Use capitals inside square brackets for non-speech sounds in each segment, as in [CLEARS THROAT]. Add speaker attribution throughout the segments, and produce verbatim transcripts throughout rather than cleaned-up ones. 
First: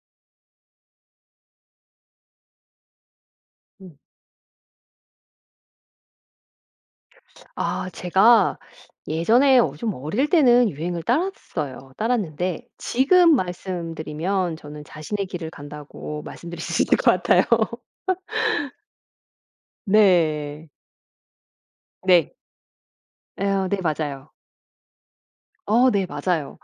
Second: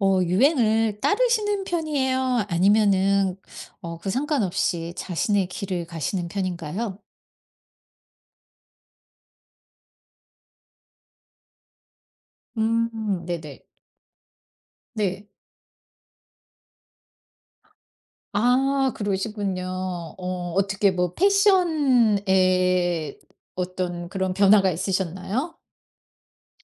Speaker 1: 어 유행을 따르시는 편이에요, 아니면은
Speaker 2: 음.
Speaker 1: 어 그 상관없이 자신의 길을 가시는 편인가요?
Speaker 2: 아 제가 예전에 어 좀 어릴 때는 유행을 따랐어요. 따랐는데
Speaker 1: 음,
Speaker 2: 지금
Speaker 1: 네네.
Speaker 2: 말씀드리면 저는 자신의
Speaker 1: 네.
Speaker 2: 길을 간다고 말씀드릴 수 있을 것 같아요. [LAUGHS]
Speaker 1: 아, 그러시군요. 어
Speaker 2: 네.
Speaker 1: 어떻게 뭐
Speaker 2: 네.
Speaker 1: 패션에
Speaker 2: 어 네
Speaker 1: 어떤
Speaker 2: 맞아요.
Speaker 1: 그런 변화가 있으셨나요?
Speaker 2: 어 네 맞아요.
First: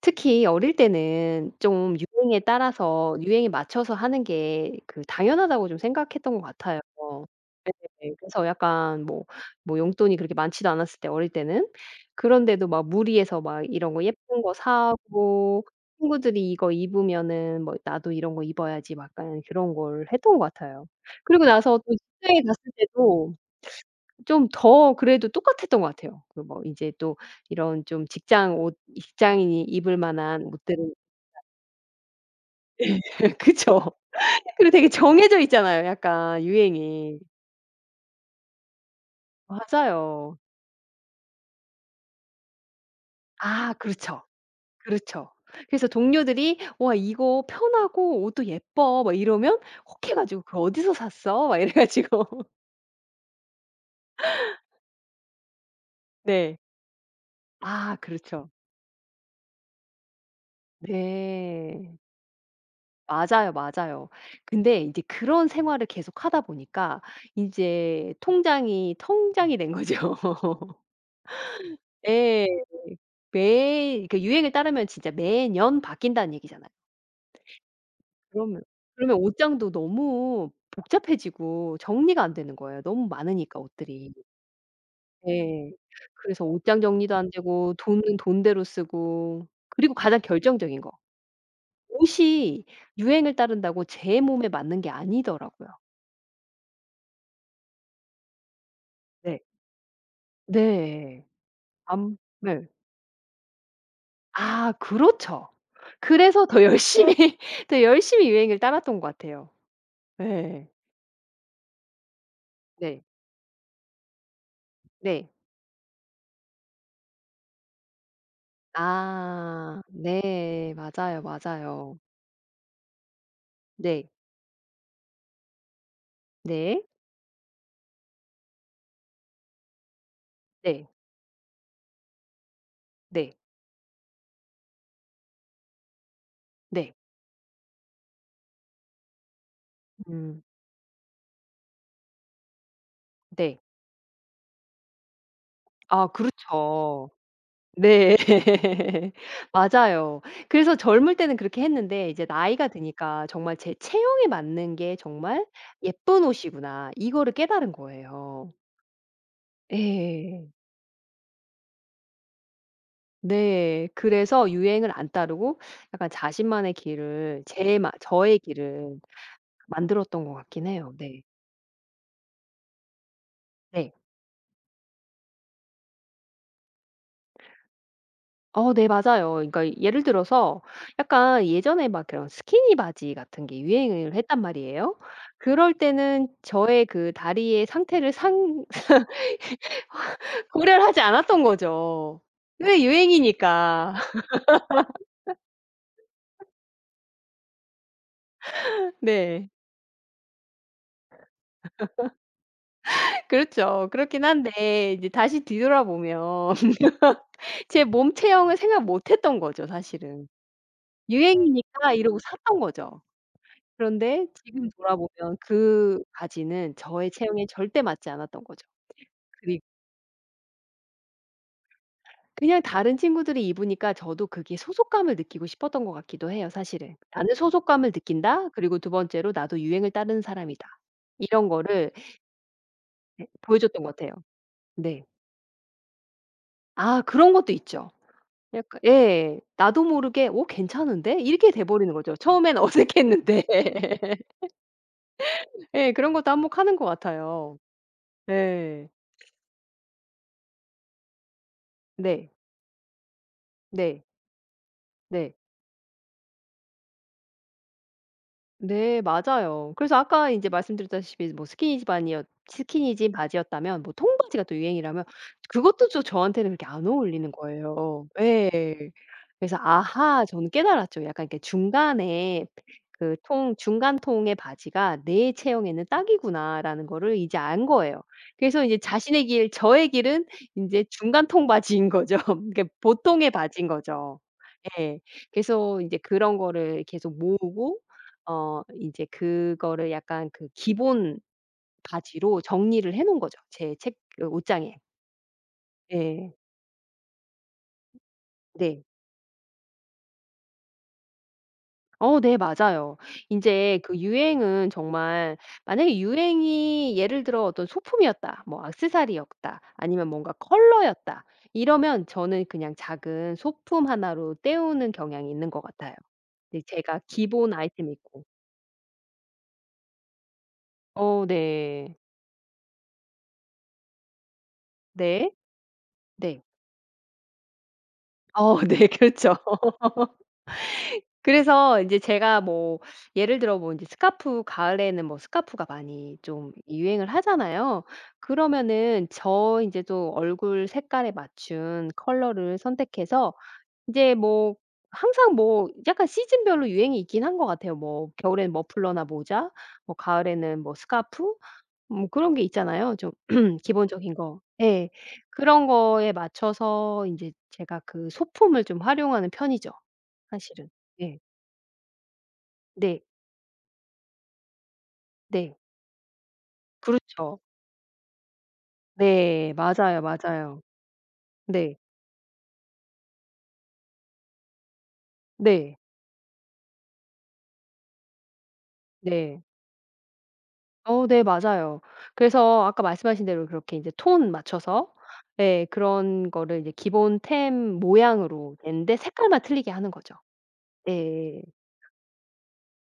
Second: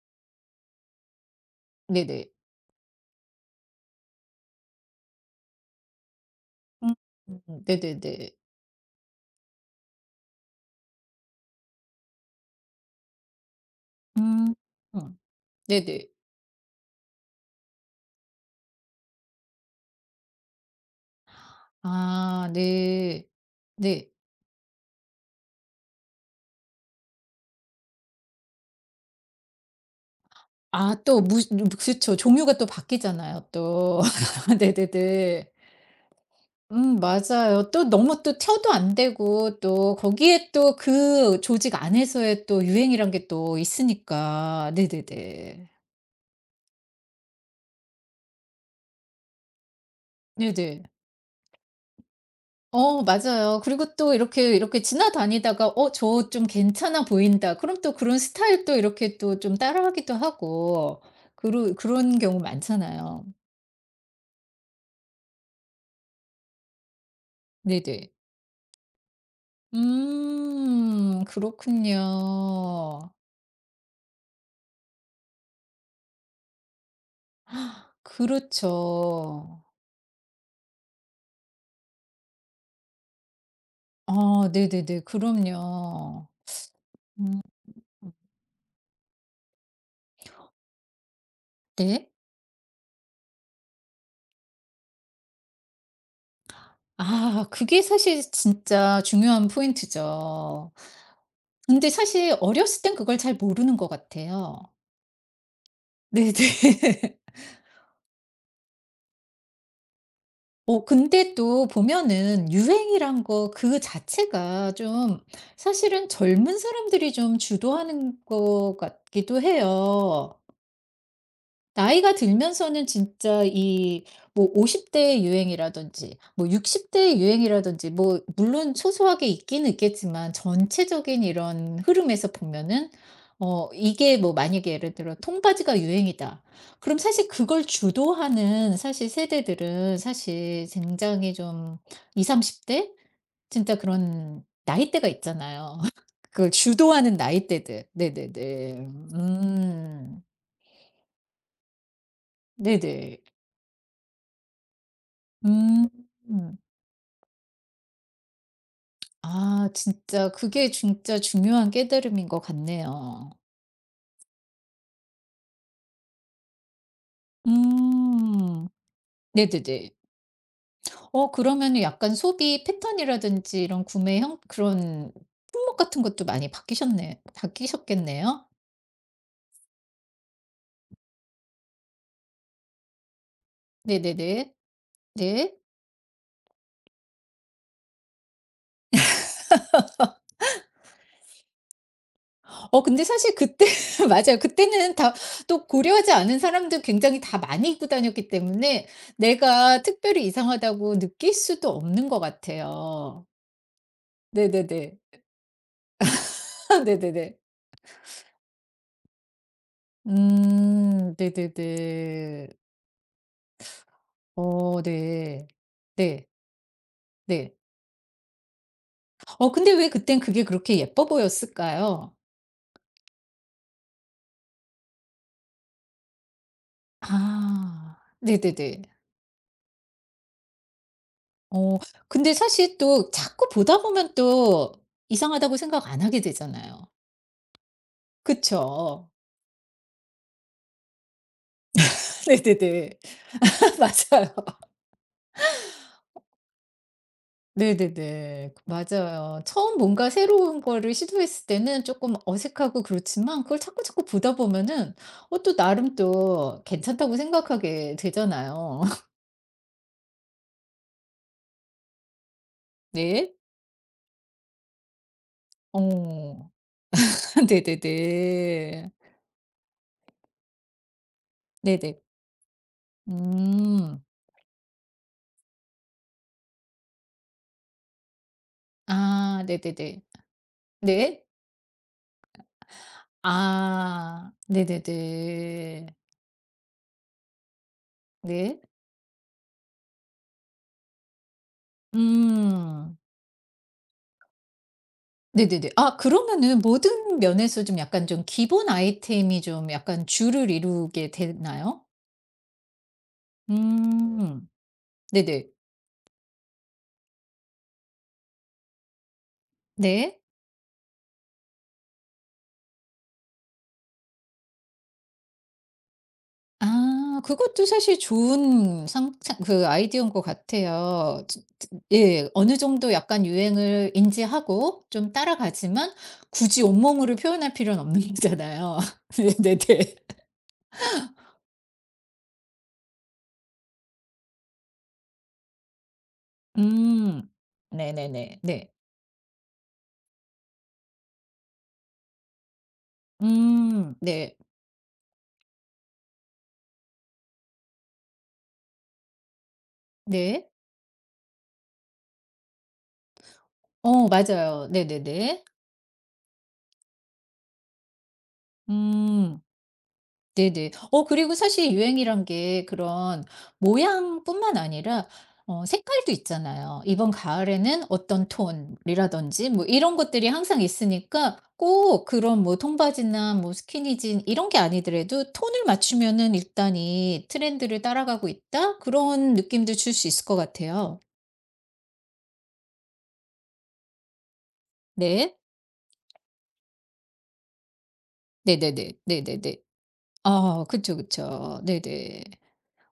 Speaker 2: 특히 어릴 때는 좀
Speaker 1: 네네.
Speaker 2: 유행에 따라서 유행에 맞춰서 하는 게 그 당연하다고 좀 생각했던 것 같아요.
Speaker 1: 음. 음,
Speaker 2: 네.
Speaker 1: 네네네.
Speaker 2: 그래서 약간 뭐 뭐 용돈이 그렇게 많지도 않았을 때 어릴 때는. 그런데도 막 무리해서 막 이런 거 예쁜 거
Speaker 1: 음. 음,
Speaker 2: 사고
Speaker 1: 네네.
Speaker 2: 친구들이 이거 입으면은 뭐 '나도 이런 거 입어야지.' 막 약간 그런 걸 했던 것 같아요. 그리고 나서 또 직장에
Speaker 1: 아
Speaker 2: 갔을
Speaker 1: 네.
Speaker 2: 때도
Speaker 1: 네.
Speaker 2: 좀 더 그래도 똑같았던 것 같아요. 그 뭐 인제 또 이런 좀 직장 옷 직장인이 입을 만한 옷들은
Speaker 1: 아 또 무 그쵸. 종류가 또
Speaker 2: [LAUGHS]
Speaker 1: 바뀌잖아요
Speaker 2: 그죠
Speaker 1: 또. [LAUGHS]
Speaker 2: 그리고 되게 정해져
Speaker 1: 네네네.
Speaker 2: 있잖아요 약간
Speaker 1: 음,
Speaker 2: 유행이.
Speaker 1: 맞아요. 또 너무 또 튀어도 안 되고 또
Speaker 2: 맞아요.
Speaker 1: 거기에 또 그 조직 안에서의 또 유행이란 게 또
Speaker 2: 아 그렇죠.
Speaker 1: 있으니까.
Speaker 2: 그렇죠.
Speaker 1: 네네네.
Speaker 2: 그래서 동료들이 "와 이거 편하고 옷도 예뻐." 막 이러면 혹해 가지고 "그거
Speaker 1: 네네.
Speaker 2: 어디서 샀어?" 막 이래 가지고 [LAUGHS]
Speaker 1: 어, 맞아요. 그리고 또 이렇게, 이렇게 지나다니다가 '어 저 좀
Speaker 2: 네.
Speaker 1: 괜찮아 보인다.' 그럼 또
Speaker 2: 아
Speaker 1: 그런
Speaker 2: 그렇죠.
Speaker 1: 스타일도 이렇게 또 좀 따라하기도 하고. 그러
Speaker 2: 네.
Speaker 1: 그런 경우 많잖아요.
Speaker 2: 맞아요, 맞아요. 근데 이제 그런 생활을 계속하다 보니까
Speaker 1: 네네.
Speaker 2: 인제 통장이 통장이 된 거죠. [LAUGHS]
Speaker 1: 음,
Speaker 2: 예.
Speaker 1: 그렇군요.
Speaker 2: 매일 그 유행에 따르면 진짜 매년 바뀐다는 얘기잖아요. 그러면 그러면
Speaker 1: 그렇죠.
Speaker 2: 옷장도 너무 복잡해지고 정리가 안 되는 거예요, 너무 많으니까 옷들이.
Speaker 1: 아 네네네.
Speaker 2: 예.
Speaker 1: 그럼요.
Speaker 2: 그래서 옷장 정리도 안 되고 돈은 돈대로 쓰고 그리고 가장 결정적인 거
Speaker 1: 네.
Speaker 2: 옷이 유행을 따른다고 제 몸에 맞는 게 아니더라고요.
Speaker 1: 아, 그게 사실 진짜
Speaker 2: 네.
Speaker 1: 중요한 포인트죠.
Speaker 2: 네.
Speaker 1: 근데
Speaker 2: 암
Speaker 1: 사실
Speaker 2: 네.
Speaker 1: 어렸을 땐 그걸 잘 모르는 것 같아요.
Speaker 2: 아 그렇죠.
Speaker 1: 네네.
Speaker 2: 그래서 더 열심히
Speaker 1: [LAUGHS]
Speaker 2: [LAUGHS] 더 열심히 유행을 따랐던 것 같아요. 예.
Speaker 1: 어 근데 또 보면은
Speaker 2: 네.
Speaker 1: 유행이란 거 그 자체가 좀
Speaker 2: 네.
Speaker 1: 사실은 젊은 사람들이 좀 주도하는 것 같기도
Speaker 2: 아
Speaker 1: 해요.
Speaker 2: 네. 맞아요, 맞아요.
Speaker 1: 나이가 들면서는 진짜 이
Speaker 2: 네.
Speaker 1: 뭐 오십 대의 유행이라든지 뭐
Speaker 2: 네.
Speaker 1: 육십 대의 유행이라든지 뭐 물론 소소하게 있기는 있겠지만
Speaker 2: 네.
Speaker 1: 전체적인 이런 흐름에서 보면은
Speaker 2: 네.
Speaker 1: 어 이게 뭐 만약에 예를 들어 통바지가 유행이다.
Speaker 2: 네.
Speaker 1: 그럼 사실 그걸 주도하는 사실 세대들은
Speaker 2: 음
Speaker 1: 사실 굉장히 좀 이삼십 대?
Speaker 2: 네.
Speaker 1: 진짜 그런 나이대가 있잖아요.
Speaker 2: 아
Speaker 1: [LAUGHS] 그걸
Speaker 2: 그렇죠.
Speaker 1: 주도하는 나이대들.
Speaker 2: 네.
Speaker 1: 네네네.
Speaker 2: [LAUGHS] 맞아요.
Speaker 1: 음.
Speaker 2: 그래서 젊을 때는 그렇게 했는데 이제 나이가
Speaker 1: 네네.
Speaker 2: 드니까 정말 제 체형에 맞는 게 정말
Speaker 1: 음.
Speaker 2: 예쁜 옷이구나. 이거를 깨달은 거예요.
Speaker 1: 아, 진짜
Speaker 2: 예.
Speaker 1: 그게 진짜 중요한 깨달음인 것 같네요.
Speaker 2: 네. 그래서 유행을 안 따르고 약간 자신만의 길을 제 마 저의
Speaker 1: 음.
Speaker 2: 길을
Speaker 1: 네네네.
Speaker 2: 만들었던 것 같긴 해요. 네.
Speaker 1: 어 그러면 약간 소비 패턴이라든지 이런
Speaker 2: 네.
Speaker 1: 구매 형 그런 품목 같은 것도 많이 바뀌셨네 바뀌셨겠네요?
Speaker 2: 어 네 맞아요. 그러니까 예를 들어서 약간 예전에 막 그런 스키니 바지 같은 게 유행을 했단
Speaker 1: 네네네.
Speaker 2: 말이에요.
Speaker 1: 네.
Speaker 2: 그럴 때는 저의 그 다리의 상태를 상 [LAUGHS] 고려를 하지 않았던 거죠. 그게
Speaker 1: 어 근데 사실 그때
Speaker 2: 유행이니까.
Speaker 1: [LAUGHS] 맞아요. 그때는 다 또 고려하지 않은 사람들 굉장히 다 많이 입고 다녔기 때문에
Speaker 2: [LAUGHS] 네.
Speaker 1: 내가 특별히 이상하다고 느낄 수도 없는 것 같아요.
Speaker 2: 그렇죠. 그렇긴
Speaker 1: 네네네.
Speaker 2: 한데 이제 다시 뒤돌아보면
Speaker 1: [LAUGHS]
Speaker 2: [LAUGHS]
Speaker 1: 네네네.
Speaker 2: 제 몸 체형을 생각 못 했던 거죠, 사실은.
Speaker 1: 음.
Speaker 2: 유행이니까 이러고
Speaker 1: 네네네.
Speaker 2: 샀던 거죠. 그런데 지금
Speaker 1: 어
Speaker 2: 돌아보면
Speaker 1: 네.
Speaker 2: 그
Speaker 1: 네.
Speaker 2: 바지는 저의 체형에
Speaker 1: 네.
Speaker 2: 절대 맞지 않았던 거죠.
Speaker 1: 어
Speaker 2: 그리고
Speaker 1: 근데 왜 그땐 그게 그렇게 예뻐 보였을까요?
Speaker 2: 그냥 다른 친구들이 입으니까 저도 그게 소속감을 느끼고 싶었던 것 같기도 해요 사실은. '나는 소속감을
Speaker 1: 아.
Speaker 2: 느낀다. 그리고
Speaker 1: 네네네.
Speaker 2: 두 번째로 나도 유행을 따르는 사람이다.' 이런
Speaker 1: 어
Speaker 2: 거를
Speaker 1: 근데 사실 또 자꾸 보다
Speaker 2: 보여줬던 것 같아요.
Speaker 1: 보면 또
Speaker 2: 네.
Speaker 1: 이상하다고 생각 안 하게 되잖아요.
Speaker 2: 아 그런 것도 있죠. 약간
Speaker 1: 그쵸?
Speaker 2: 예. 나도 모르게 '어 괜찮은데?' 이렇게 돼 버리는 거죠.
Speaker 1: [LAUGHS]
Speaker 2: 처음엔
Speaker 1: 네네네.
Speaker 2: 어색했는데.
Speaker 1: [LAUGHS] 맞아요.
Speaker 2: [LAUGHS] 예. 그런 것도 한몫하는 것 같아요.
Speaker 1: 네네네. 그
Speaker 2: 예.
Speaker 1: 맞아요. 처음 뭔가 새로운 거를 시도했을 때는 조금
Speaker 2: 네.
Speaker 1: 어색하고 그렇지만 그걸
Speaker 2: 네.
Speaker 1: 자꾸자꾸 보다 보면은
Speaker 2: 네.
Speaker 1: 어 또 나름 또 괜찮다고 생각하게 되잖아요.
Speaker 2: 네
Speaker 1: [LAUGHS]
Speaker 2: 맞아요. 그래서 아까 인제 말씀드렸다시피 뭐 스키니집 아니었 스키니진
Speaker 1: 네.
Speaker 2: 바지였다면 뭐 통바지가 또 유행이라면 그것도 또 저한테는
Speaker 1: 어.
Speaker 2: 그렇게 안 어울리는
Speaker 1: [LAUGHS]
Speaker 2: 거예요. 예.
Speaker 1: 네네네.
Speaker 2: 그래서 아하 저는 깨달았죠. 약간 이렇게
Speaker 1: 네네.
Speaker 2: 중간에 그 통 중간
Speaker 1: 음.
Speaker 2: 통의 바지가 '내 체형에는 딱이구나.'라는 거를 이제 안 거예요. 그래서 이제 자신의
Speaker 1: 아
Speaker 2: 길 저의
Speaker 1: 네네네.
Speaker 2: 길은 인제
Speaker 1: 네.
Speaker 2: 중간 통 바지인 거죠. [LAUGHS] 그러니까 보통의 바지인 거죠.
Speaker 1: 아.
Speaker 2: 예. 그래서
Speaker 1: 네네네.
Speaker 2: 인제 그런 거를 계속 모으고
Speaker 1: 네.
Speaker 2: 어 인제 그거를 약간 그 기본 바지로 정리를
Speaker 1: 음.
Speaker 2: 해 놓은 거죠, 제 책 그 옷장에.
Speaker 1: 네네네. 아
Speaker 2: 예.
Speaker 1: 그러면은 모든 면에서 좀 약간 좀 기본
Speaker 2: 네.
Speaker 1: 아이템이 좀 약간 주를 이루게 되나요?
Speaker 2: 어 네 맞아요. 이제 그
Speaker 1: 음.
Speaker 2: 유행은 정말
Speaker 1: 네네.
Speaker 2: 만약에 유행이 예를 들어 어떤 소품이었다. 뭐 액세서리였다. 아니면
Speaker 1: 네.
Speaker 2: 뭔가 컬러였다. 이러면 저는 그냥 작은 소품 하나로 때우는 경향이 있는 것 같아요. 근데 제가
Speaker 1: 아
Speaker 2: 기본
Speaker 1: 그것도
Speaker 2: 아이템이
Speaker 1: 사실
Speaker 2: 있고.
Speaker 1: 좋은 상상 그 아이디어인 것 같아요.
Speaker 2: 어
Speaker 1: 지- 지-
Speaker 2: 네.
Speaker 1: 예. 어느 정도 약간 유행을 인지하고 좀
Speaker 2: 네.
Speaker 1: 따라가지만
Speaker 2: 네.
Speaker 1: 굳이 온몸으로 표현할 필요는 없는
Speaker 2: 어 [LAUGHS]
Speaker 1: 거잖아요.
Speaker 2: 네. 그렇죠.
Speaker 1: [LAUGHS] 네네네.
Speaker 2: 그래서 인제 제가 뭐 예를 들어 뭐 인제 스카프 가을에는 뭐 스카프가 많이 좀 유행을
Speaker 1: 음.
Speaker 2: 하잖아요.
Speaker 1: 네네네. 네.
Speaker 2: 그러면은 저 인제 또 얼굴 색깔에 맞춘 컬러를 선택해서
Speaker 1: 음.
Speaker 2: 인제
Speaker 1: 네.
Speaker 2: 뭐 항상 뭐 약간 시즌별로 유행이 있긴 한 것 같아요. 뭐 겨울에는 머플러나 모자, 뭐
Speaker 1: 네.
Speaker 2: 가을에는 뭐 스카프 뭐 그런 게 있잖아요. 좀 [CLEARS THROAT]
Speaker 1: 어,
Speaker 2: 기본적인 거.
Speaker 1: 맞아요.
Speaker 2: 예.
Speaker 1: 네네네.
Speaker 2: 그런 거에 맞춰서 인제 제가 그 소품을 좀 활용하는
Speaker 1: 음.
Speaker 2: 편이죠, 사실은.
Speaker 1: 네네. 어
Speaker 2: 예.
Speaker 1: 그리고 사실 유행이란 게
Speaker 2: 네.
Speaker 1: 그런 모양뿐만 아니라
Speaker 2: 네.
Speaker 1: 어 색깔도 있잖아요. 이번
Speaker 2: 그렇죠.
Speaker 1: 가을에는 어떤 톤이라든지
Speaker 2: 네.
Speaker 1: 뭐 이런
Speaker 2: 맞아요,
Speaker 1: 것들이
Speaker 2: 맞아요.
Speaker 1: 항상 있으니까
Speaker 2: 네.
Speaker 1: 꼭 그런 뭐 통바지나 뭐 스키니진 이런 게 아니더라도 '톤을
Speaker 2: 네.
Speaker 1: 맞추면은 일단 이 트렌드를 따라가고 있다.' 그런
Speaker 2: 네.
Speaker 1: 느낌도 줄 수 있을 것 같아요.
Speaker 2: 어 네 맞아요. 그래서 아까 말씀하신 대로 그렇게 인제 톤 맞춰서
Speaker 1: 네.
Speaker 2: 예 그런 거를 이제 기본템 모양으로
Speaker 1: 네네네.
Speaker 2: 낸데 색깔만
Speaker 1: 네네네.
Speaker 2: 틀리게 하는 거죠.
Speaker 1: 아 그쵸,
Speaker 2: 예예예.
Speaker 1: 그쵸. 네네.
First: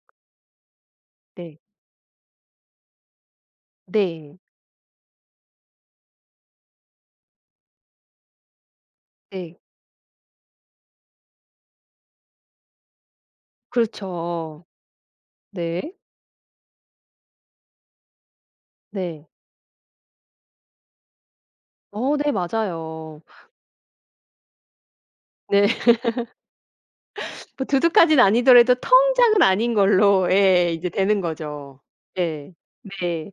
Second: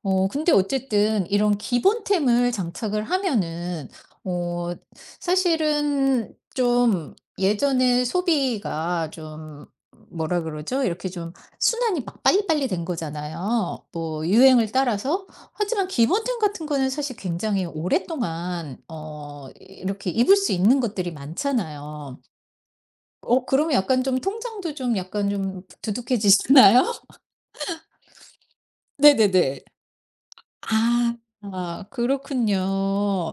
Speaker 1: 어 근데 어쨌든 이런
Speaker 2: 네.
Speaker 1: 기본템을 장착을 하면은
Speaker 2: 네.
Speaker 1: 어 사실은 좀 예전에 소비가
Speaker 2: 네.
Speaker 1: 좀 뭐라 그러죠? 이렇게 좀 순환이 막 빨리빨리 된 거잖아요. 뭐
Speaker 2: 그렇죠.
Speaker 1: 유행을 따라서. 하지만
Speaker 2: 네.
Speaker 1: 기본템 같은 거는 사실 굉장히 오랫동안
Speaker 2: 네.
Speaker 1: 어 이렇게 입을 수 있는 것들이
Speaker 2: 어
Speaker 1: 많잖아요.
Speaker 2: 네 맞아요.
Speaker 1: 어 그러면 약간 좀 통장도 좀 약간 좀
Speaker 2: 네. [LAUGHS]
Speaker 1: 두둑해지잖아요?
Speaker 2: 뭐 두둑까지는 아니더라도
Speaker 1: [LAUGHS]
Speaker 2: 통장은
Speaker 1: 네네네.
Speaker 2: 아닌 걸로 예 이제
Speaker 1: 아.
Speaker 2: 되는 거죠.
Speaker 1: 아,
Speaker 2: 예.
Speaker 1: 그렇군요.
Speaker 2: 네.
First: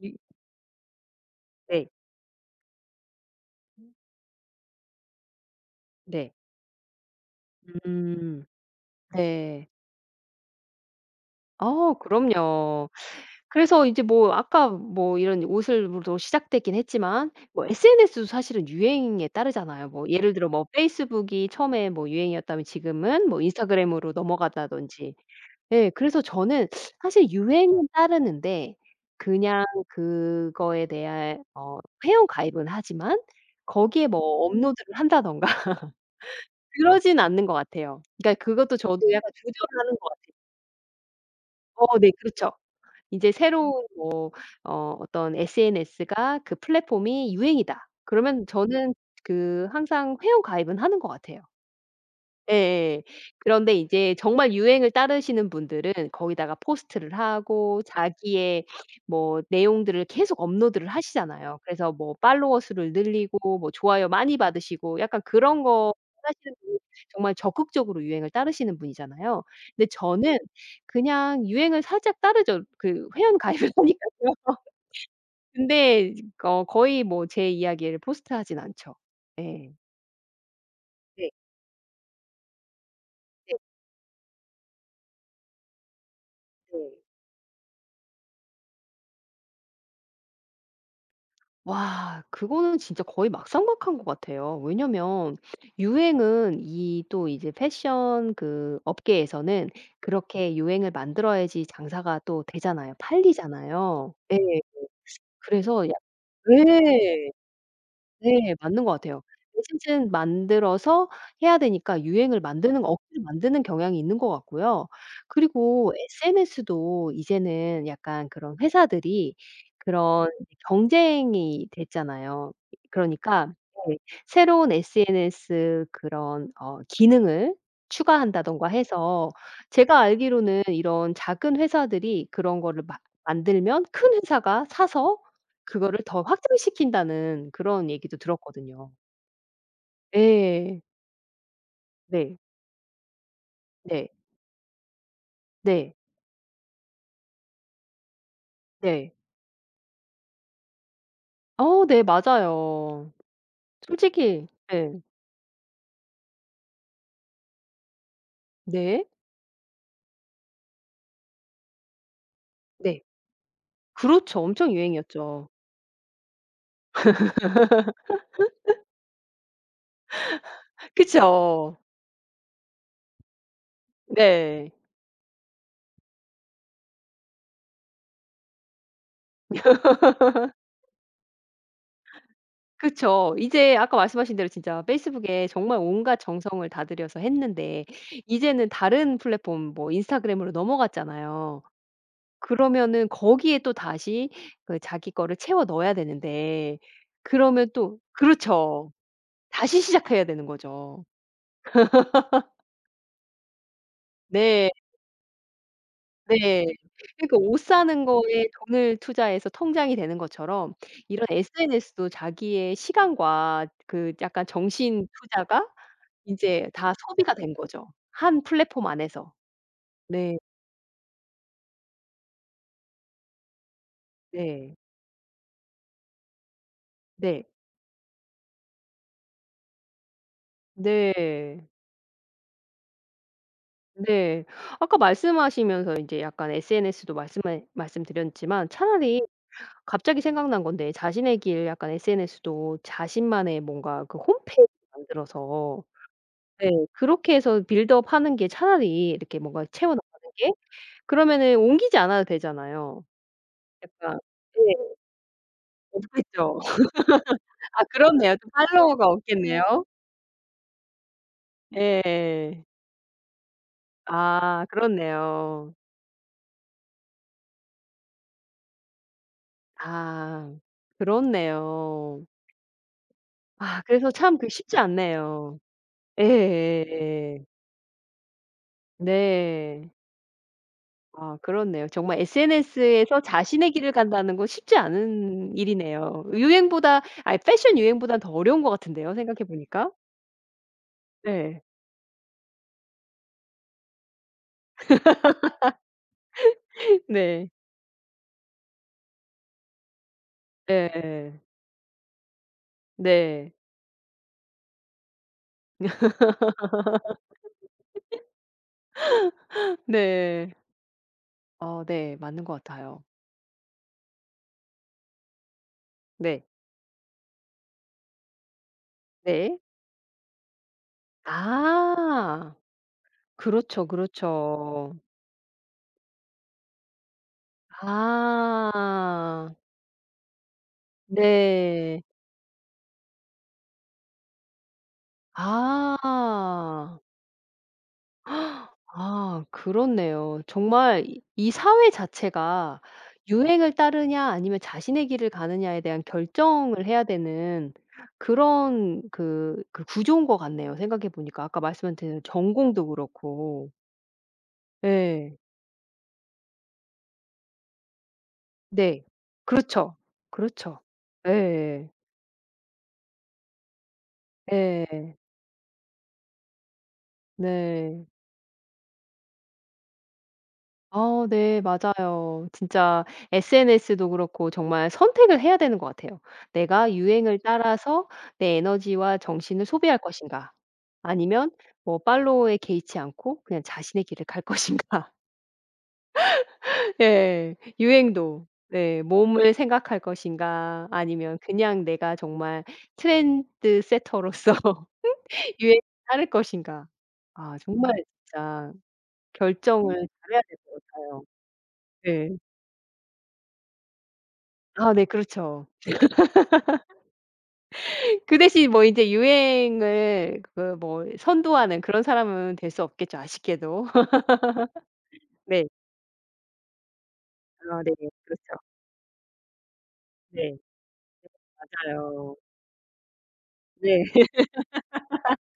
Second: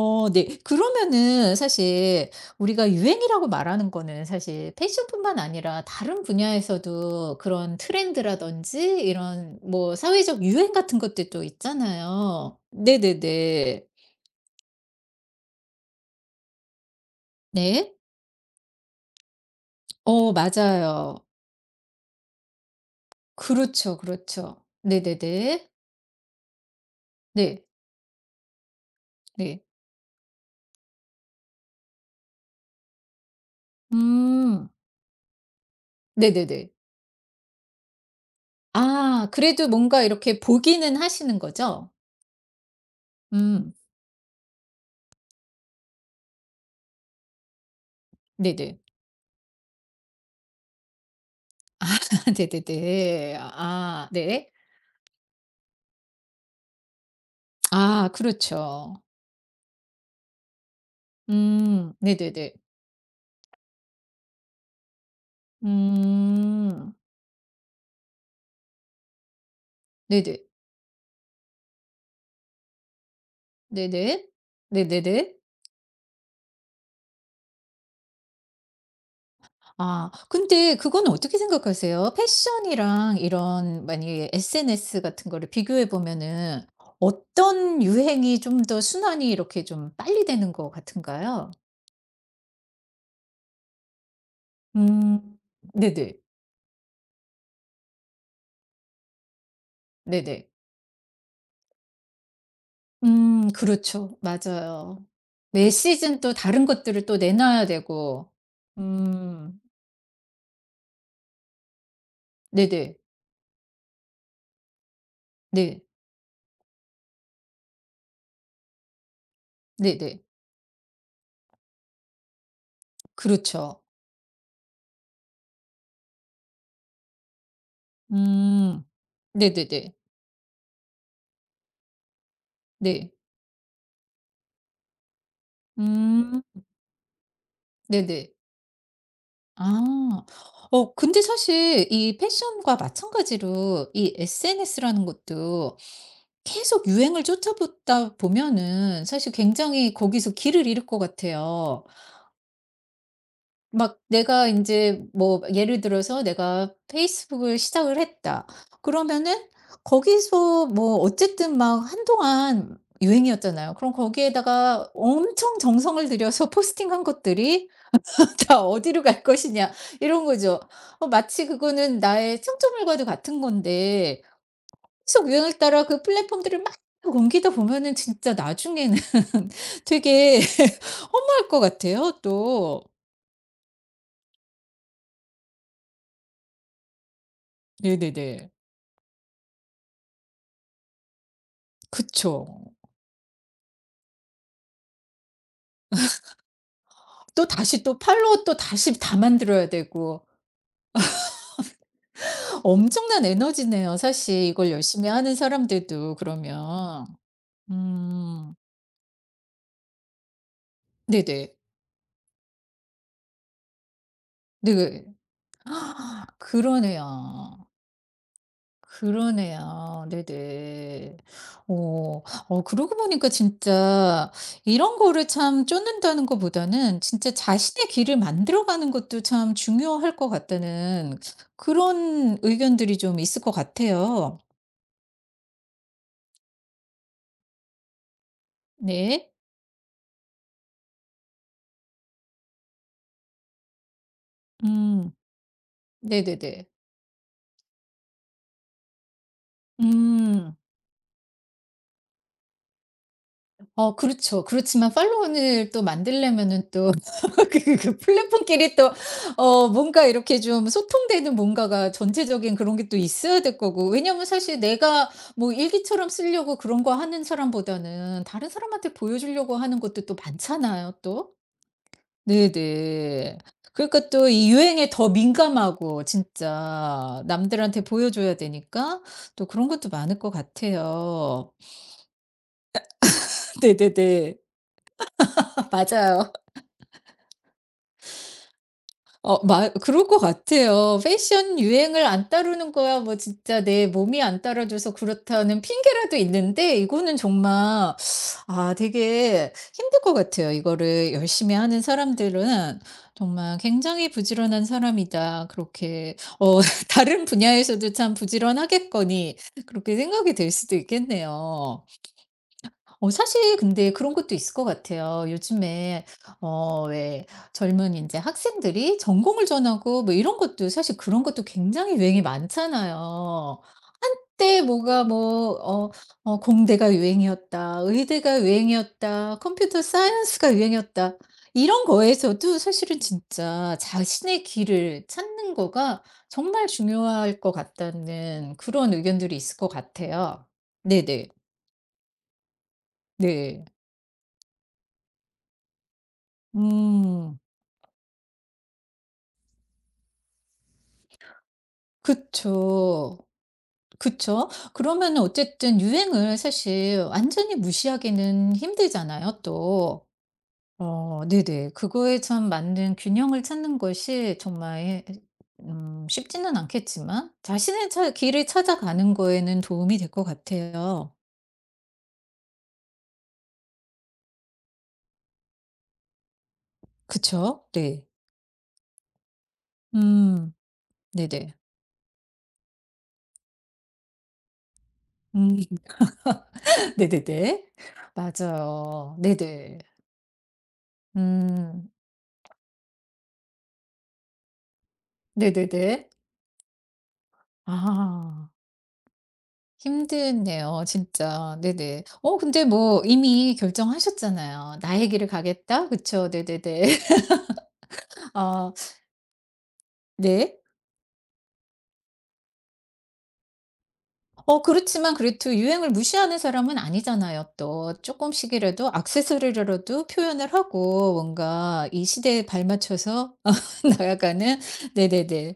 Speaker 2: 이
Speaker 1: 네. 그러면은
Speaker 2: 네.
Speaker 1: 사실 우리가 유행이라고 말하는 거는 사실 패션뿐만 아니라 다른
Speaker 2: 네.
Speaker 1: 분야에서도 그런
Speaker 2: 음.
Speaker 1: 트렌드라든지 이런
Speaker 2: 네.
Speaker 1: 뭐 사회적 유행 같은 것들도
Speaker 2: 어
Speaker 1: 있잖아요.
Speaker 2: 그럼요.
Speaker 1: 네네네.
Speaker 2: 그래서 이제 뭐 아까 뭐 이런 옷으로 도 시작됐긴 했지만 뭐
Speaker 1: 네.
Speaker 2: 에스엔에스도 사실은 유행에 따르잖아요. 뭐 예를
Speaker 1: 어,
Speaker 2: 들어 뭐
Speaker 1: 맞아요.
Speaker 2: 페이스북이 처음에 뭐 유행이었다면 지금은 뭐
Speaker 1: 그렇죠,
Speaker 2: 인스타그램으로
Speaker 1: 그렇죠.
Speaker 2: 넘어간다든지.
Speaker 1: 네네네.
Speaker 2: 예. 그래서 저는 사실
Speaker 1: 네.
Speaker 2: 유행은 따르는데
Speaker 1: 네.
Speaker 2: 그냥 그거에 대한 어 회원 가입은 하지만 거기에 뭐
Speaker 1: 음.
Speaker 2: 업로드를 한다던가 [LAUGHS]
Speaker 1: 네네네.
Speaker 2: 그러진 않는 것 같아요. 그러니까 그것도 저도
Speaker 1: 아
Speaker 2: 약간
Speaker 1: 그래도
Speaker 2: 조절하는
Speaker 1: 뭔가
Speaker 2: 것 같아요.
Speaker 1: 이렇게 보기는 하시는 거죠?
Speaker 2: 어 네. 그렇죠. 이제
Speaker 1: 음.
Speaker 2: 새로운 뭐 어 어떤 에스엔에스가 그 플랫폼이 유행이다. 그러면
Speaker 1: 네네.
Speaker 2: 저는 그 항상 회원 가입은 하는 것 같아요.
Speaker 1: [LAUGHS]
Speaker 2: 예예.
Speaker 1: 네네네.
Speaker 2: 그런데
Speaker 1: 아
Speaker 2: 이제
Speaker 1: 네.
Speaker 2: 정말 유행을 따르시는 분들은 거기다가 포스트를 하고
Speaker 1: 아
Speaker 2: 자기의
Speaker 1: 그렇죠.
Speaker 2: 뭐 내용들을 계속 업로드를 하시잖아요. 그래서
Speaker 1: 음
Speaker 2: 뭐
Speaker 1: 네네네.
Speaker 2: 팔로워 수를 늘리고 뭐 좋아요 많이 받으시고 약간 그런 거 하시는 분이
Speaker 1: 음
Speaker 2: 정말 적극적으로 유행을 따르시는 분이잖아요. 근데 저는
Speaker 1: 네네.
Speaker 2: 그냥 유행을 살짝 따르죠. 그 회원 가입을 [LAUGHS]
Speaker 1: 네네.
Speaker 2: 하니깐요.
Speaker 1: 네네네.
Speaker 2: 근데 어 거의 뭐 제 이야기를 포스트하진 않죠. 예.
Speaker 1: 아 근데 그건
Speaker 2: 네.
Speaker 1: 어떻게 생각하세요? 패션이랑
Speaker 2: 네
Speaker 1: 이런 만약에 에스엔에스 같은 거를 비교해 보면은
Speaker 2: 네.
Speaker 1: 어떤 유행이 좀 더 순환이 이렇게 좀 빨리 되는 것 같은가요?
Speaker 2: 와 그거는 진짜 거의 막상막한 것 같아요. 왜냐면
Speaker 1: 음 네네.
Speaker 2: 유행은 이 또 이제 패션 그 업계에서는
Speaker 1: 네네.
Speaker 2: 그렇게 유행을 만들어야지 장사가 또 되잖아요.
Speaker 1: 음,
Speaker 2: 팔리잖아요.
Speaker 1: 그렇죠.
Speaker 2: 예.
Speaker 1: 맞아요. 매
Speaker 2: 그래서 약
Speaker 1: 시즌 또 다른 것들을 또
Speaker 2: 예.
Speaker 1: 내놔야 되고.
Speaker 2: 네. 맞는 것 같아요.
Speaker 1: 음
Speaker 2: 메시지는 만들어서 해야 되니까 유행을 만드는 거
Speaker 1: 네네.
Speaker 2: 억지로 만드는 경향이 있는 것 같고요.
Speaker 1: 네.
Speaker 2: 그리고 에스엔에스도 이제는 약간 그런 회사들이
Speaker 1: 네네.
Speaker 2: 그런 경쟁이 됐잖아요. 그러니까
Speaker 1: 그렇죠.
Speaker 2: 네 새로운 에스엔에스 그런 어 기능을 추가한다든가
Speaker 1: 음.
Speaker 2: 해서
Speaker 1: 네네네.
Speaker 2: 제가 알기로는 이런 작은 회사들이 그런 거를 마
Speaker 1: 네.
Speaker 2: 만들면 큰 회사가 사서 그거를 더
Speaker 1: 음
Speaker 2: 확장시킨다는 그런 얘기도
Speaker 1: 네네.
Speaker 2: 들었거든요.
Speaker 1: 아.
Speaker 2: 예.
Speaker 1: 어 근데 사실 이
Speaker 2: 네.
Speaker 1: 패션과 마찬가지로
Speaker 2: 네.
Speaker 1: 이 에스엔에스라는 것도
Speaker 2: 네.
Speaker 1: 계속 유행을 쫓아보다 보면은
Speaker 2: 네.
Speaker 1: 사실 굉장히 거기서 길을 잃을 것 같아요.
Speaker 2: 어 네 맞아요.
Speaker 1: 막
Speaker 2: 솔직히
Speaker 1: 내가
Speaker 2: 네.
Speaker 1: 인제 뭐 예를 들어서 내가 페이스북을 시작을 했다.
Speaker 2: 네.
Speaker 1: 그러면은 거기서 뭐 어쨌든 막 한동안
Speaker 2: 네.
Speaker 1: 유행이었잖아요. 그럼
Speaker 2: 그렇죠. 엄청
Speaker 1: 거기에다가
Speaker 2: 유행이었죠.
Speaker 1: 엄청 정성을 들여서 [LAUGHS] 포스팅한 것들이 다 어디로 갈 것이냐, 이런 거죠. 어 마치
Speaker 2: 그쵸.
Speaker 1: 그거는 나의 청점물과도 같은 건데
Speaker 2: 네.
Speaker 1: 계속 유행을 따라 그 플랫폼들을 막 옮기다 보면은 진짜 나중에는 [LAUGHS] 되게 허무할 것 같아요 또.
Speaker 2: 그쵸. 이제 아까 말씀하신 대로 진짜 페이스북에 정말 온갖 정성을 다 들여서 했는데
Speaker 1: 네네네.
Speaker 2: 이제는 다른 플랫폼 뭐 인스타그램으로 넘어갔잖아요.
Speaker 1: 그쵸.
Speaker 2: 그러면은 거기에 또 다시 그 자기 거를 채워 넣어야 되는데
Speaker 1: 또
Speaker 2: 그러면
Speaker 1: 다시 또
Speaker 2: 또
Speaker 1: 팔로워 또
Speaker 2: 그렇죠.
Speaker 1: 다시 다 만들어야
Speaker 2: 다시 시작해야
Speaker 1: 되고
Speaker 2: 되는 거죠.
Speaker 1: 엄청난 에너지네요 사실
Speaker 2: 네.
Speaker 1: 이걸 열심히 하는 사람들도
Speaker 2: 네.
Speaker 1: 그러면.
Speaker 2: 그러니까 옷 사는 거에
Speaker 1: 음.
Speaker 2: 돈을 투자해서 통장이 되는 것처럼 이런
Speaker 1: 네네.
Speaker 2: 에스엔에스도 자기의 시간과 그 약간
Speaker 1: 네.
Speaker 2: 정신 투자가
Speaker 1: [GASPS]
Speaker 2: 인제 다 소비가 된
Speaker 1: 그러네요.
Speaker 2: 거죠. 한 플랫폼 안에서.
Speaker 1: 그러네요.
Speaker 2: 네.
Speaker 1: 네네. 어. 어 그러고 보니까 진짜
Speaker 2: 네.
Speaker 1: 이런 거를 참 쫓는다는 것보다는 진짜
Speaker 2: 네.
Speaker 1: 자신의 길을 만들어 가는 것도 참 중요할 것 같다는
Speaker 2: 네.
Speaker 1: 그런 의견들이 좀 있을 것 같아요.
Speaker 2: 네. 아까 말씀하시면서 인제 약간 에스엔에스도 말씀하 말씀드렸지만 차라리
Speaker 1: 네.
Speaker 2: 갑자기 생각난 건데 자신의 길 약간 에스엔에스도 자신만의 뭔가 그 홈페이지
Speaker 1: 음.
Speaker 2: 만들어서
Speaker 1: 네네네.
Speaker 2: 네 그렇게 해서 빌드업 하는 게 차라리 이렇게 뭔가 채워 나가는 게
Speaker 1: 음.
Speaker 2: 그러면은 옮기지 않아도 되잖아요.
Speaker 1: 어
Speaker 2: 약간
Speaker 1: 그렇죠. 그렇지만
Speaker 2: 예
Speaker 1: 팔로우을또
Speaker 2: 없겠죠.
Speaker 1: 만들려면은
Speaker 2: [LAUGHS]
Speaker 1: 또 [LAUGHS] 그그
Speaker 2: 아
Speaker 1: 그
Speaker 2: 그렇네요. 좀
Speaker 1: 플랫폼끼리 또
Speaker 2: 팔로워가 없겠네요.
Speaker 1: 어 뭔가 이렇게 좀 소통되는 뭔가가 전체적인
Speaker 2: 예.
Speaker 1: 그런 게 또 있어야 될 거고 왜냐면 사실
Speaker 2: 아
Speaker 1: 내가 뭐
Speaker 2: 그렇네요.
Speaker 1: 일기처럼 쓰려고 그런 거 하는 사람보다는 다른 사람한테 보여주려고 하는 것도 또
Speaker 2: 아
Speaker 1: 많잖아요 또.
Speaker 2: 그렇네요.
Speaker 1: 네네.
Speaker 2: 아
Speaker 1: 그러니까
Speaker 2: 그래서
Speaker 1: 또
Speaker 2: 참 그
Speaker 1: 이
Speaker 2: 쉽지
Speaker 1: 유행에 더
Speaker 2: 않네요.
Speaker 1: 민감하고 진짜
Speaker 2: 예예예.
Speaker 1: 남들한테 보여줘야 되니까 또 그런
Speaker 2: 네.
Speaker 1: 것도 많을 것
Speaker 2: 아
Speaker 1: 같아요.
Speaker 2: 그렇네요. 정말 에스엔에스에서
Speaker 1: [LAUGHS]
Speaker 2: 자신의 길을 간다는
Speaker 1: 네네네.
Speaker 2: 건 쉽지 않은
Speaker 1: [LAUGHS]
Speaker 2: 일이네요.
Speaker 1: 맞아요.
Speaker 2: 유행보다 아이 패션 유행보단 더 어려운 것 같은데요,
Speaker 1: 어
Speaker 2: 생각해
Speaker 1: 마
Speaker 2: 보니까.
Speaker 1: 그럴 것 같아요. 패션
Speaker 2: 네.
Speaker 1: 유행을 안 따르는 거야 뭐 진짜 내 몸이 안 따라줘서 그렇다는 핑계라도 있는데
Speaker 2: [LAUGHS]
Speaker 1: 이거는
Speaker 2: 네.
Speaker 1: 정말 아 되게 힘들 것 같아요. 이거를
Speaker 2: 예예.
Speaker 1: 열심히 하는 사람들은
Speaker 2: 네.
Speaker 1: 정말 '굉장히 부지런한 사람이다.' 그렇게 어 [LAUGHS] 다른 분야에서도 참 부지런하겠거니 그렇게 생각이
Speaker 2: 네.
Speaker 1: 될 수도
Speaker 2: 어
Speaker 1: 있겠네요.
Speaker 2: 네. 맞는 것 같아요.
Speaker 1: 어 사실 근데 그런 것도 있을 것 같아요. 요즘에
Speaker 2: 네.
Speaker 1: 어 왜 젊은 이제 학생들이 전공을
Speaker 2: 네.
Speaker 1: 전하고 뭐 이런 것도 사실 그런 것도 굉장히 유행이
Speaker 2: 아.
Speaker 1: 많잖아요.
Speaker 2: 그렇죠,
Speaker 1: 한때
Speaker 2: 그렇죠.
Speaker 1: 뭐가 뭐 어 어 '공대가 유행이었다. 의대가 유행이었다.
Speaker 2: 아.
Speaker 1: 컴퓨터 사이언스가 유행이었다.' 이런
Speaker 2: 네.
Speaker 1: 거에서도 사실은 진짜 자신의 길을 찾는 거가 정말
Speaker 2: 아.
Speaker 1: 중요할 것 같다는 그런 의견들이
Speaker 2: 아
Speaker 1: 있을 것
Speaker 2: 그렇네요.
Speaker 1: 같아요.
Speaker 2: 정말 이
Speaker 1: 네네.
Speaker 2: 이 사회 자체가
Speaker 1: 네.
Speaker 2: 유행을 따르냐 아니면 자신의 길을 가느냐에 대한 결정을 해야
Speaker 1: 음.
Speaker 2: 되는 그런 그 그 구조인 것 같네요 생각해 보니까. 아까 말씀한 대로 전공도
Speaker 1: 그쵸.
Speaker 2: 그렇고.
Speaker 1: 그쵸. 그러면은
Speaker 2: 예.
Speaker 1: 어쨌든 유행을 사실 완전히 무시하기는
Speaker 2: 네.
Speaker 1: 힘들잖아요
Speaker 2: 그렇죠.
Speaker 1: 또.
Speaker 2: 그렇죠.
Speaker 1: 어 네네.
Speaker 2: 네.
Speaker 1: 그거에 참 맞는 균형을 찾는 것이 정말
Speaker 2: 예
Speaker 1: 해-
Speaker 2: 예.
Speaker 1: 음, 쉽지는 않겠지만 자신의
Speaker 2: 네.
Speaker 1: 차 길을 찾아가는 거에는 도움이 될 것 같아요.
Speaker 2: 아 네. 맞아요. 진짜 에스엔에스도 그렇고 정말 선택을 해야 되는 것 같아요. '내가 유행을
Speaker 1: 그쵸? 네.
Speaker 2: 따라서 내 에너지와 정신을 소비할 것인가.'
Speaker 1: 음.
Speaker 2: 아니면
Speaker 1: 네네.
Speaker 2: 뭐 팔로우에 개의치 않고 그냥 자신의 길을 갈 것인가.
Speaker 1: 음.
Speaker 2: [LAUGHS]
Speaker 1: [LAUGHS]
Speaker 2: 예.
Speaker 1: 네네네.
Speaker 2: 유행도 네.
Speaker 1: 맞아요.
Speaker 2: 몸을
Speaker 1: 네네.
Speaker 2: 생각할 것인가 아니면 그냥
Speaker 1: 음.
Speaker 2: 내가 정말 트렌드 세터로서 [LAUGHS] 유행을
Speaker 1: 네네네.
Speaker 2: 따를 것인가. 아 정말
Speaker 1: 아.
Speaker 2: 진짜 결정을 잘해야 될 것
Speaker 1: 힘드네요
Speaker 2: 같아요.
Speaker 1: 진짜. 네네.
Speaker 2: 네.
Speaker 1: 어 근데 뭐 이미 결정하셨잖아요.
Speaker 2: 아 네.
Speaker 1: 나의 길을
Speaker 2: 그렇죠.
Speaker 1: 가겠다. 그쵸. 네네네. [LAUGHS]
Speaker 2: 그 대신
Speaker 1: 아
Speaker 2: 뭐 이제 유행을
Speaker 1: 네.
Speaker 2: 그 뭐 선도하는 그런 사람은 될 수 없겠죠, 아쉽게도. [LAUGHS]
Speaker 1: 어 그렇지만 그래도
Speaker 2: 네.
Speaker 1: 유행을 무시하는 사람은 아니잖아요
Speaker 2: 아 네.
Speaker 1: 또. 조금씩
Speaker 2: 그렇죠.
Speaker 1: 이라도 액세서리로라도 표현을
Speaker 2: 네.
Speaker 1: 하고 뭔가 이
Speaker 2: 맞아요.
Speaker 1: 시대에 발맞춰서 [LAUGHS]
Speaker 2: 네. [LAUGHS]
Speaker 1: 나아가는 네네네.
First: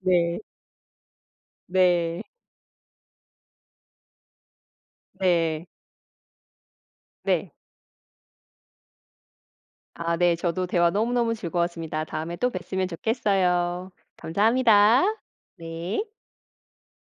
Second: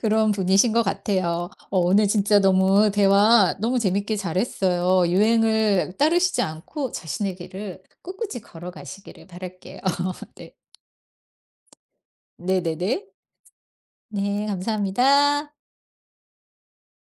Speaker 1: 그런
Speaker 2: 네.
Speaker 1: 분이신 것 같아요. 어 오늘
Speaker 2: 네.
Speaker 1: 진짜 너무 대화 너무 재밌게 잘했어요.
Speaker 2: 네.
Speaker 1: 유행을 따르시지 않고 자신의
Speaker 2: 네.
Speaker 1: 길을 꿋꿋이 걸어가시기를 바랄게요.
Speaker 2: 아
Speaker 1: [LAUGHS]
Speaker 2: 네.
Speaker 1: 네.
Speaker 2: 저도 대화 너무너무 즐거웠습니다. 다음에 또
Speaker 1: 네네네.
Speaker 2: 뵀으면 좋겠어요.
Speaker 1: 네.
Speaker 2: 감사합니다.
Speaker 1: 감사합니다.
Speaker 2: 네.